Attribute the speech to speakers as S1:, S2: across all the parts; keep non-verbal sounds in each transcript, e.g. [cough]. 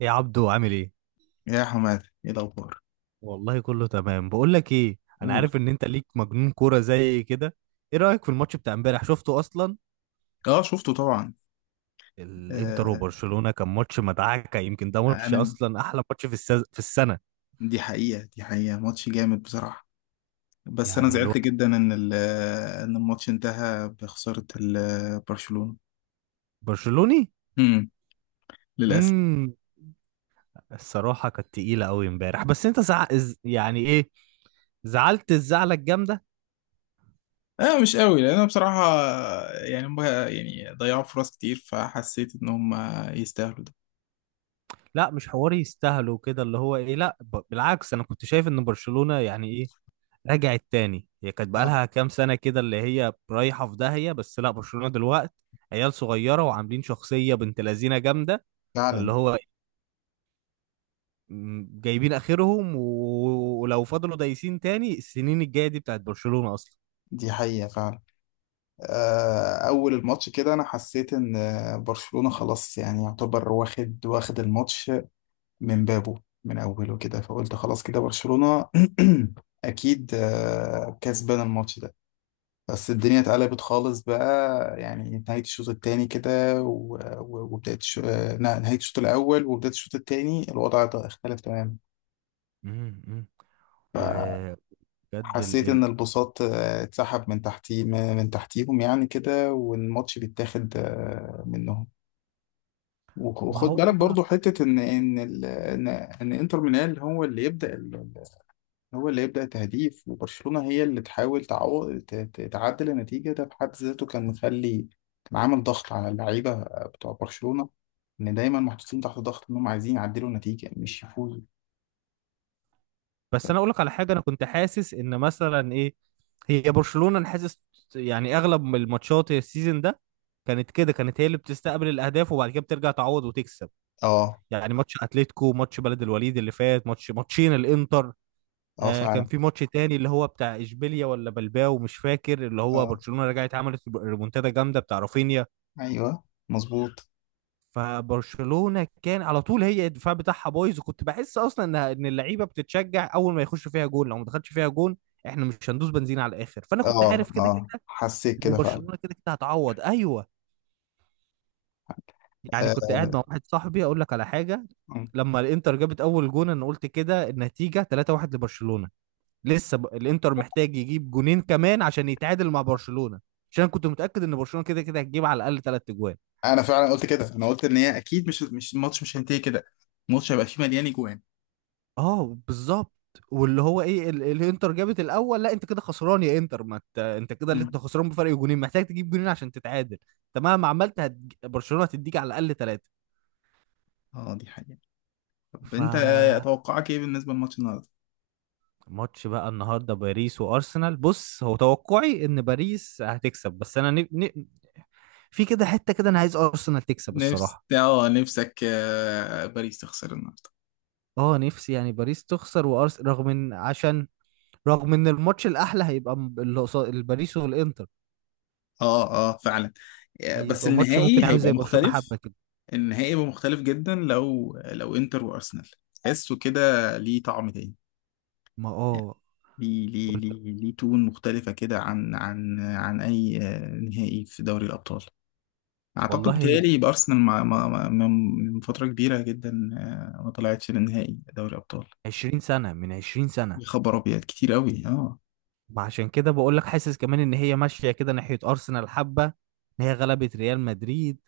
S1: يا عبدو عامل ايه؟
S2: يا حماد ايه الاخبار؟
S1: والله كله تمام. بقول لك ايه، انا
S2: قول.
S1: عارف ان انت ليك مجنون كوره زي كده. ايه رايك في الماتش بتاع امبارح؟ شفته اصلا؟
S2: اه شفته طبعا.
S1: الانتر
S2: آه
S1: وبرشلونه كان ماتش مدعكه، يمكن ده ماتش
S2: انا
S1: اصلا احلى ماتش في في السنه.
S2: دي حقيقة دي حقيقة ماتش جامد بصراحة. بس انا
S1: يعني
S2: زعلت
S1: الواحد
S2: جدا ان الماتش انتهى بخسارة برشلونة.
S1: برشلوني.
S2: امم للاسف.
S1: امم الصراحه كانت تقيله قوي امبارح، بس انت يعني ايه، زعلت الزعلة الجامدة.
S2: اه مش قوي لان انا بصراحة، يعني هم يعني ضيعوا فرص كتير فحسيت ان هم يستاهلوا ده.
S1: لا، مش حواري يستاهلوا كده، اللي هو ايه، لا، بالعكس، انا كنت شايف ان برشلونة يعني ايه، رجعت تاني. هي كانت
S2: اه
S1: بقالها كام سنة كده اللي هي رايحة في داهية، بس لا، برشلونة دلوقتي عيال صغيرة وعاملين شخصية بنت لذينة جامدة.
S2: فعلا،
S1: فاللي هو جايبين آخرهم، ولو فضلوا دايسين تاني، السنين الجاية دي بتاعت برشلونة أصلا.
S2: دي حقيقة فعلا. أول الماتش كده أنا حسيت إن برشلونة خلاص يعني يعتبر واخد الماتش من بابه، من أوله كده، فقلت خلاص كده برشلونة [clears throat] أكيد كسبان الماتش ده. بس الدنيا اتقلبت خالص بقى، يعني نهاية الشوط التاني كده وبداية الش- آه، نهاية الشوط الأول وبداية الشوط التاني الوضع اختلف تماما.
S1: مم، مم. وبجد ال...
S2: حسيت
S1: ال-
S2: ان البساط اتسحب من تحتيهم يعني كده، والماتش بيتاخد منهم.
S1: ما
S2: وخد
S1: هو
S2: بالك برضو حتة ان ان ال- ان ان انتر ميلان هو اللي يبدأ، هو اللي يبدأ تهديف، وبرشلونة هي اللي تحاول تعدل النتيجة. ده في حد ذاته كان كان عامل ضغط على اللعيبة بتوع برشلونة، إن دايما محطوطين تحت ضغط إنهم عايزين يعدلوا النتيجة مش يفوزوا.
S1: بس أنا أقول لك على حاجة، أنا كنت حاسس إن مثلا إيه، هي برشلونة، أنا حاسس يعني أغلب الماتشات السيزون ده كانت كده، كانت هي اللي بتستقبل الأهداف وبعد كده بترجع تعوض وتكسب.
S2: اه
S1: يعني ماتش اتلتيكو، ماتش بلد الوليد اللي فات، ماتش ماتشين الانتر،
S2: اه
S1: آه كان
S2: فعلا.
S1: في ماتش تاني اللي هو بتاع اشبيليا ولا بلباو مش فاكر، اللي هو
S2: اه
S1: برشلونة رجعت عملت ريمونتادا جامدة بتاع رافينيا.
S2: ايوه مظبوط.
S1: فبرشلونة كان على طول هي الدفاع بتاعها بايظ، وكنت بحس اصلا ان اللعيبة بتتشجع اول ما يخش فيها جون. لو ما دخلش فيها جون احنا مش هندوس بنزين على الاخر، فانا كنت
S2: اه
S1: عارف كده
S2: اه
S1: كده
S2: حسيت
S1: ان
S2: كده فعلا.
S1: برشلونة كده كده هتعوض. ايوه، يعني
S2: آه.
S1: كنت قاعد مع واحد صاحبي. اقول لك على حاجة،
S2: م.
S1: لما الانتر جابت اول جون انا قلت كده النتيجة 3-1 لبرشلونة. الانتر محتاج يجيب جونين كمان عشان يتعادل مع برشلونة، عشان كنت متأكد ان برشلونة كده كده هتجيب على الاقل ثلاث اجوان.
S2: انا فعلا قلت كده، انا قلت ان هي اكيد مش الماتش مش هينتهي كده، الماتش هيبقى فيه مليان اجوان.
S1: اه بالظبط. واللي هو ايه، الانتر جابت الاول، لا انت كده خسران يا انتر، ما ت... انت كده، اللي
S2: م.
S1: انت خسران بفرق جونين، محتاج تجيب جونين عشان تتعادل. انت مهما عملت برشلونة هتديك على الاقل ثلاثة.
S2: اه دي حقيقة. طب
S1: ف
S2: انت توقعك ايه بالنسبة للماتش النهارده؟
S1: ماتش بقى النهارده باريس وارسنال. بص، هو توقعي ان باريس هتكسب، بس انا في كده حته كده انا عايز ارسنال تكسب
S2: نفس،
S1: الصراحه.
S2: اه نفسك باريس تخسر النهارده؟
S1: اه، نفسي يعني باريس تخسر وارس، رغم ان، عشان رغم ان الماتش الاحلى هيبقى اللي قصاد الباريس والانتر،
S2: اه اه فعلا. بس
S1: هيبقى ماتش
S2: النهائي
S1: ممكن عامل
S2: هيبقى
S1: زي برشلونة
S2: مختلف.
S1: حبة كده.
S2: النهائي هيبقى مختلف جدا لو انتر وارسنال. تحسه كده، ليه طعم تاني.
S1: ما
S2: يعني
S1: اه،
S2: ليه تون مختلفة كده عن أي نهائي في دوري الأبطال. أعتقد
S1: والله هي
S2: بيتهيألي يبقى أرسنال من فترة كبيرة جدا ما طلعتش للنهائي دوري الأبطال.
S1: 20 سنة، من 20 سنة.
S2: يا خبر أبيض، كتير أوي اه.
S1: ما عشان كده بقول لك، حاسس كمان ان هي ماشية كده ناحية ارسنال حبة، ان هي غلبت ريال مدريد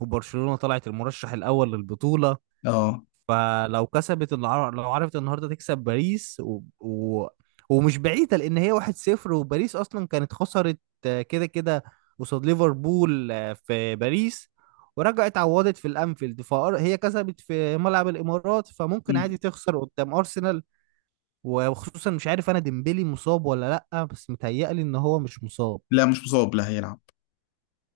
S1: وبرشلونة طلعت المرشح الاول للبطولة.
S2: اه
S1: فلو لو عرفت النهارده تكسب باريس ومش بعيده، لان هي 1-0، وباريس اصلا كانت خسرت آه، كده كده قصاد ليفربول آه، في باريس، ورجعت عوضت في الانفيلد، فهي كسبت في ملعب الامارات، فممكن عادي
S2: مم.
S1: تخسر قدام ارسنال. وخصوصا مش عارف انا ديمبلي مصاب ولا لا، بس متهيألي ان هو مش مصاب.
S2: لا مش مصاب، لا هيلعب.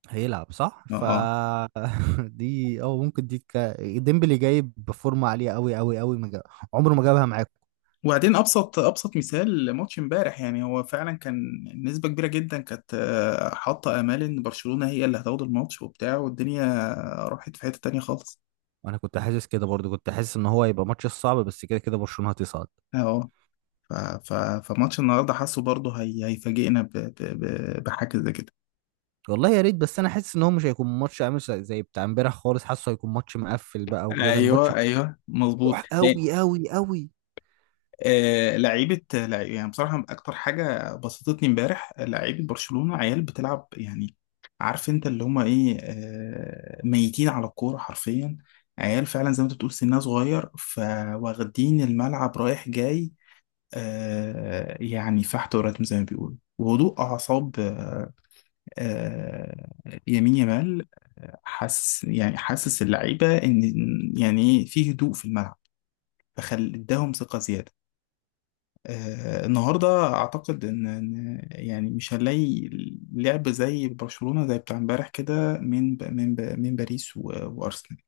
S1: هيلعب صح.
S2: اه آه.
S1: [laughs] دي او ممكن ديمبلي جايب بفورمه عاليه قوي قوي قوي. ما جا- عمره ما جابها معاكم.
S2: وبعدين ابسط مثال ماتش امبارح، يعني هو فعلا كان نسبه كبيره جدا كانت حاطه امال ان برشلونه هي اللي هتاخد الماتش وبتاع، والدنيا راحت في حته تانية خالص.
S1: انا كنت حاسس كده برضو، كنت حاسس ان هو هيبقى ماتش صعب، بس كده كده برشلونة هتصعد.
S2: اه ف- ف- فماتش النهارده حاسه برضه هي هيفاجئنا بحاجه زي كده.
S1: والله يا ريت، بس انا حاسس ان هو مش هيكون ماتش عامل زي زي بتاع امبارح خالص، حاسه هيكون ماتش مقفل بقى، وكده ماتش
S2: ايوه ايوه مظبوط.
S1: مفتوح قوي قوي قوي.
S2: يعني بصراحة أكتر حاجة بسطتني امبارح لعيبة برشلونة، عيال بتلعب، يعني عارف أنت اللي هما إيه ميتين على الكورة حرفيا. عيال فعلا زي ما أنت بتقول سنها صغير، فواخدين الملعب رايح جاي. يعني فحت وراتم زي ما بيقولوا، وهدوء أعصاب. آه، يمين يمال. حاسس، يعني حاسس اللعيبة إن يعني إيه في هدوء في الملعب، فخل اداهم ثقة زيادة. النهارده اعتقد إن يعني مش هنلاقي لعب زي برشلونة زي بتاع امبارح كده من باريس وارسنال.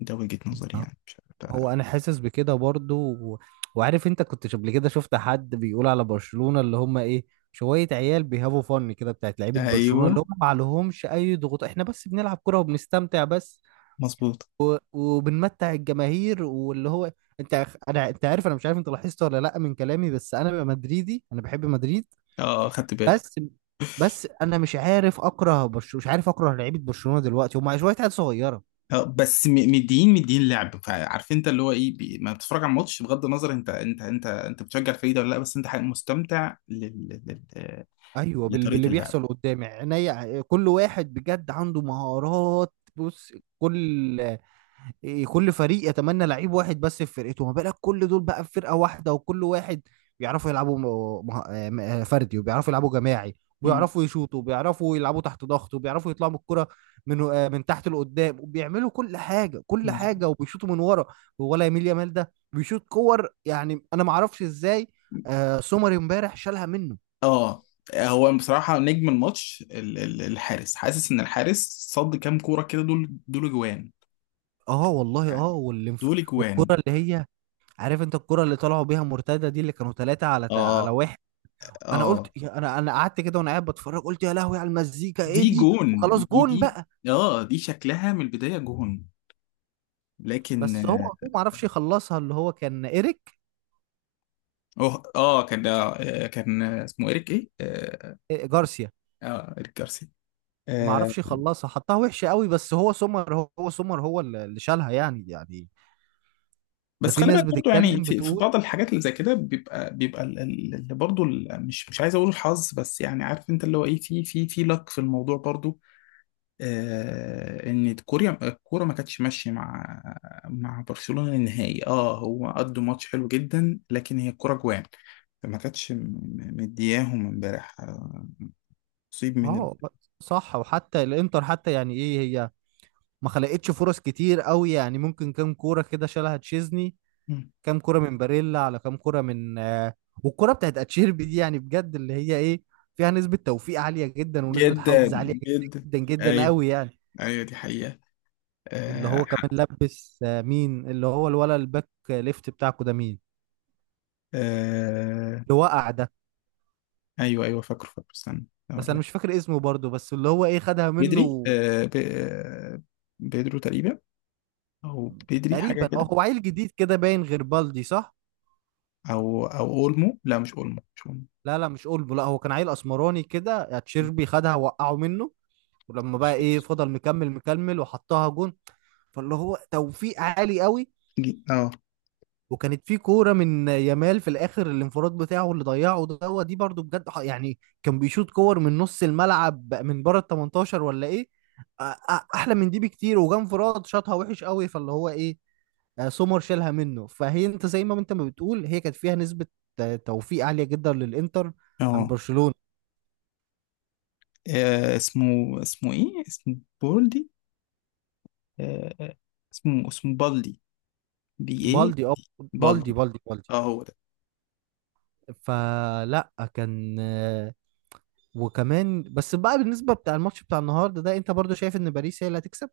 S2: ده وجهة نظري، يعني مش
S1: هو
S2: عارف.
S1: انا حاسس بكده برضو، و... وعارف انت كنت قبل كده شفت حد بيقول على برشلونة اللي هم ايه، شوية عيال بيهافوا فن كده، بتاعت لعيبة برشلونة اللي
S2: ايوه
S1: هم ما عليهمش اي ضغوط، احنا بس بنلعب كرة وبنستمتع بس،
S2: مظبوط.
S1: وبنمتع الجماهير واللي هو، انت عارف، انا مش عارف انت لاحظت ولا لا من كلامي، بس انا ببقى مدريدي، انا بحب مدريد.
S2: اه خدت بالي.
S1: بس بس انا مش عارف اكره برشلونه، مش عارف اكره لعيبه برشلونه دلوقتي، هم شويه عيال صغيره.
S2: اه بس مدين لعب. فعارف انت اللي هو ايه ما بتتفرج على الماتش بغض النظر انت بتشجع الفريق ده ولا لا، بس انت حقيقة مستمتع
S1: ايوه،
S2: لطريقة
S1: باللي
S2: اللعب.
S1: بيحصل قدامي عينيا، كل واحد بجد عنده مهارات. بص، كل كل فريق يتمنى لعيب واحد بس في فرقته، ما بالك كل دول بقى في فرقه واحده، وكل واحد بيعرفوا يلعبوا فردي، وبيعرفوا يلعبوا جماعي،
S2: مم.
S1: وبيعرفوا يشوطوا، وبيعرفوا يلعبوا تحت ضغط، وبيعرفوا يطلعوا بالكرة من من تحت لقدام، وبيعملوا كل حاجه كل
S2: مظبوط.
S1: حاجه، وبيشوطوا من ورا. ولا يميل يامال ده بيشوط كور يعني انا ما اعرفش ازاي. آه، سومر امبارح شالها منه.
S2: اه هو بصراحة نجم الماتش الحارس. حاسس ان الحارس صد كام كورة كده، دول دول جوان
S1: اه والله، اه،
S2: يعني، دول جوان.
S1: والكرة اللي هي، عارف انت الكرة اللي طلعوا بيها مرتدة دي اللي كانوا ثلاثة على على
S2: اه
S1: واحد، انا قلت
S2: اه،
S1: انا قعدت كده وانا قاعد بتفرج، قلت يا لهوي على المزيكا ايه
S2: دي
S1: دي،
S2: جون،
S1: وخلاص
S2: دي
S1: جون
S2: دي
S1: بقى.
S2: اه دي شكلها من البداية جون. لكن
S1: بس هو، ما عرفش يخلصها، اللي هو كان ايريك،
S2: اه اه كان آه كان اسمه اريك ايه اه,
S1: إيه، جارسيا.
S2: آه اريك جارسيا.
S1: ما
S2: آه
S1: عرفش يخلصها، حطها وحشة قوي، بس هو سومر، هو هو سومر هو اللي شالها يعني يعني. ده
S2: بس
S1: في
S2: خلي بالك
S1: ناس
S2: برضه يعني
S1: بتتكلم
S2: في, في
S1: بتقول.
S2: بعض الحاجات اللي زي كده بيبقى مش مش عايز اقول الحظ، بس يعني عارف انت اللي هو ايه في لك في الموضوع برضه. ان كوريا الكوره ما كانتش ماشيه مع برشلونه النهائي. اه هو قدوا ماتش حلو جدا، لكن هي الكوره جوان ما كانتش مدياهم امبارح. نصيب من ال...
S1: اه صح، وحتى الانتر حتى يعني ايه هي ما خلقتش فرص كتير قوي يعني، ممكن كام كورة كده شالها تشيزني،
S2: مم.
S1: كام كرة من باريلا، على كام كرة من آه، والكرة بتاعت اتشيربي دي يعني بجد اللي هي ايه، فيها نسبة توفيق عالية جدا، ونسبة
S2: جدا
S1: حظ عالية
S2: جدا.
S1: جدا جدا جدا
S2: ايوه
S1: قوي يعني.
S2: ايوه دي حقيقه.
S1: اللي
S2: آه
S1: هو
S2: ح-
S1: كمان لبس آه، مين اللي هو، الولا الباك ليفت بتاعكو ده مين،
S2: آه
S1: اللي وقع ده.
S2: ايوه ايوه فاكره، استنى
S1: بس
S2: اقول
S1: انا
S2: لك.
S1: مش فاكر اسمه برضه، بس اللي هو ايه خدها
S2: بدري
S1: منه
S2: آه ب... آه، بيدرو تقريبا، او بدري حاجه
S1: تقريبا. اه،
S2: كده.
S1: هو عيل جديد كده باين غير بالدي صح.
S2: او او اولمو، لا مش اولمو، مش اولمو.
S1: لا لا مش اولبو، لا هو كان عيل اسمراني كده، اتشيربي خدها وقعه منه، ولما
S2: مش
S1: بقى ايه
S2: فاكر.
S1: فضل مكمل مكمل وحطها جون. فاللي هو توفيق عالي قوي.
S2: اه
S1: وكانت في كوره من يامال في الاخر، الانفراد بتاعه اللي ضيعه دوت دي برضو بجد، يعني كان بيشوط كور من نص الملعب من بره ال 18 ولا ايه، احلى من دي بكتير، وجا انفراد شاطها وحش قوي. فاللي هو ايه، آه، سومر شالها منه. فهي انت زي ما انت ما بتقول، هي كانت فيها نسبة آه، توفيق عالية جدا للانتر عن
S2: اه
S1: برشلونة.
S2: آه اسمه اسمه ايه اسمه بولدي. آه اسمه بالدي. بي ايه
S1: بالدي، اه،
S2: دي،
S1: بالدي
S2: بالدي.
S1: بالدي بالدي.
S2: اه هو ده.
S1: فلا كان آه، وكمان بس بقى، بالنسبة بتاع الماتش بتاع النهارده ده، انت برضو شايف ان باريس هي اللي هتكسب،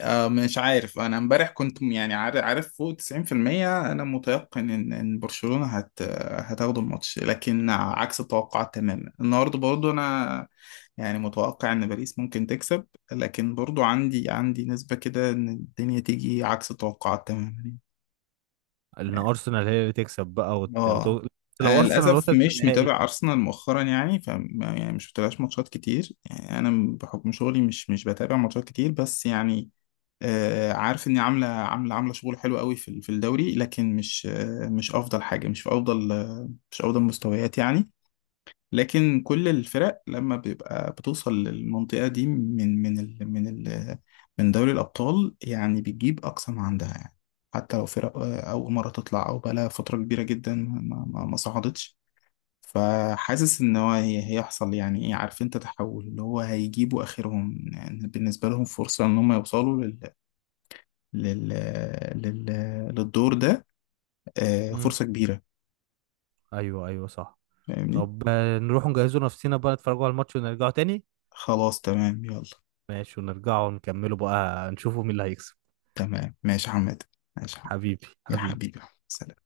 S2: آه مش عارف، انا امبارح كنت يعني عارف فوق 90% انا متيقن ان برشلونة هتاخد الماتش. لكن عكس التوقعات تماما. النهارده برضو انا يعني متوقع ان باريس ممكن تكسب، لكن برضو عندي نسبة كده ان الدنيا تيجي عكس التوقعات تماما.
S1: ان ارسنال هي اللي تكسب بقى
S2: اه.
S1: لو
S2: انا
S1: ارسنال
S2: للاسف
S1: وصلت
S2: مش
S1: للنهائي.
S2: متابع ارسنال مؤخرا يعني، ف يعني مش متابعش ماتشات كتير يعني، انا بحكم شغلي مش بتابع ماتشات كتير. بس يعني آه عارف اني عامله شغل حلو قوي في في الدوري، لكن مش آه مش افضل حاجه، مش في افضل آه مش افضل مستويات يعني. لكن كل الفرق لما بيبقى بتوصل للمنطقة دي من من ال من ال من دوري الأبطال يعني بتجيب أقصى ما عندها يعني. حتى لو فرق أول مرة تطلع، أو بقالها فترة كبيرة جدا ما صعدتش. فحاسس إن هيحصل يعني إيه، عارف أنت تحول اللي هو هيجيبوا آخرهم يعني، بالنسبة لهم فرصة إن هم يوصلوا لل لل لل للدور ده
S1: امم،
S2: فرصة كبيرة.
S1: ايوه ايوه صح.
S2: فاهمني.
S1: طب آه، نروح نجهزوا نفسنا بقى نتفرجوا على الماتش ونرجعوا تاني.
S2: خلاص تمام يلا.
S1: ماشي، ونرجعوا نكملوا بقى، نشوفوا مين اللي هيكسب.
S2: تمام ماشي يا حماد. ماشي يا حماد.
S1: حبيبي
S2: يا
S1: حبيبي.
S2: حبيبي. سلام.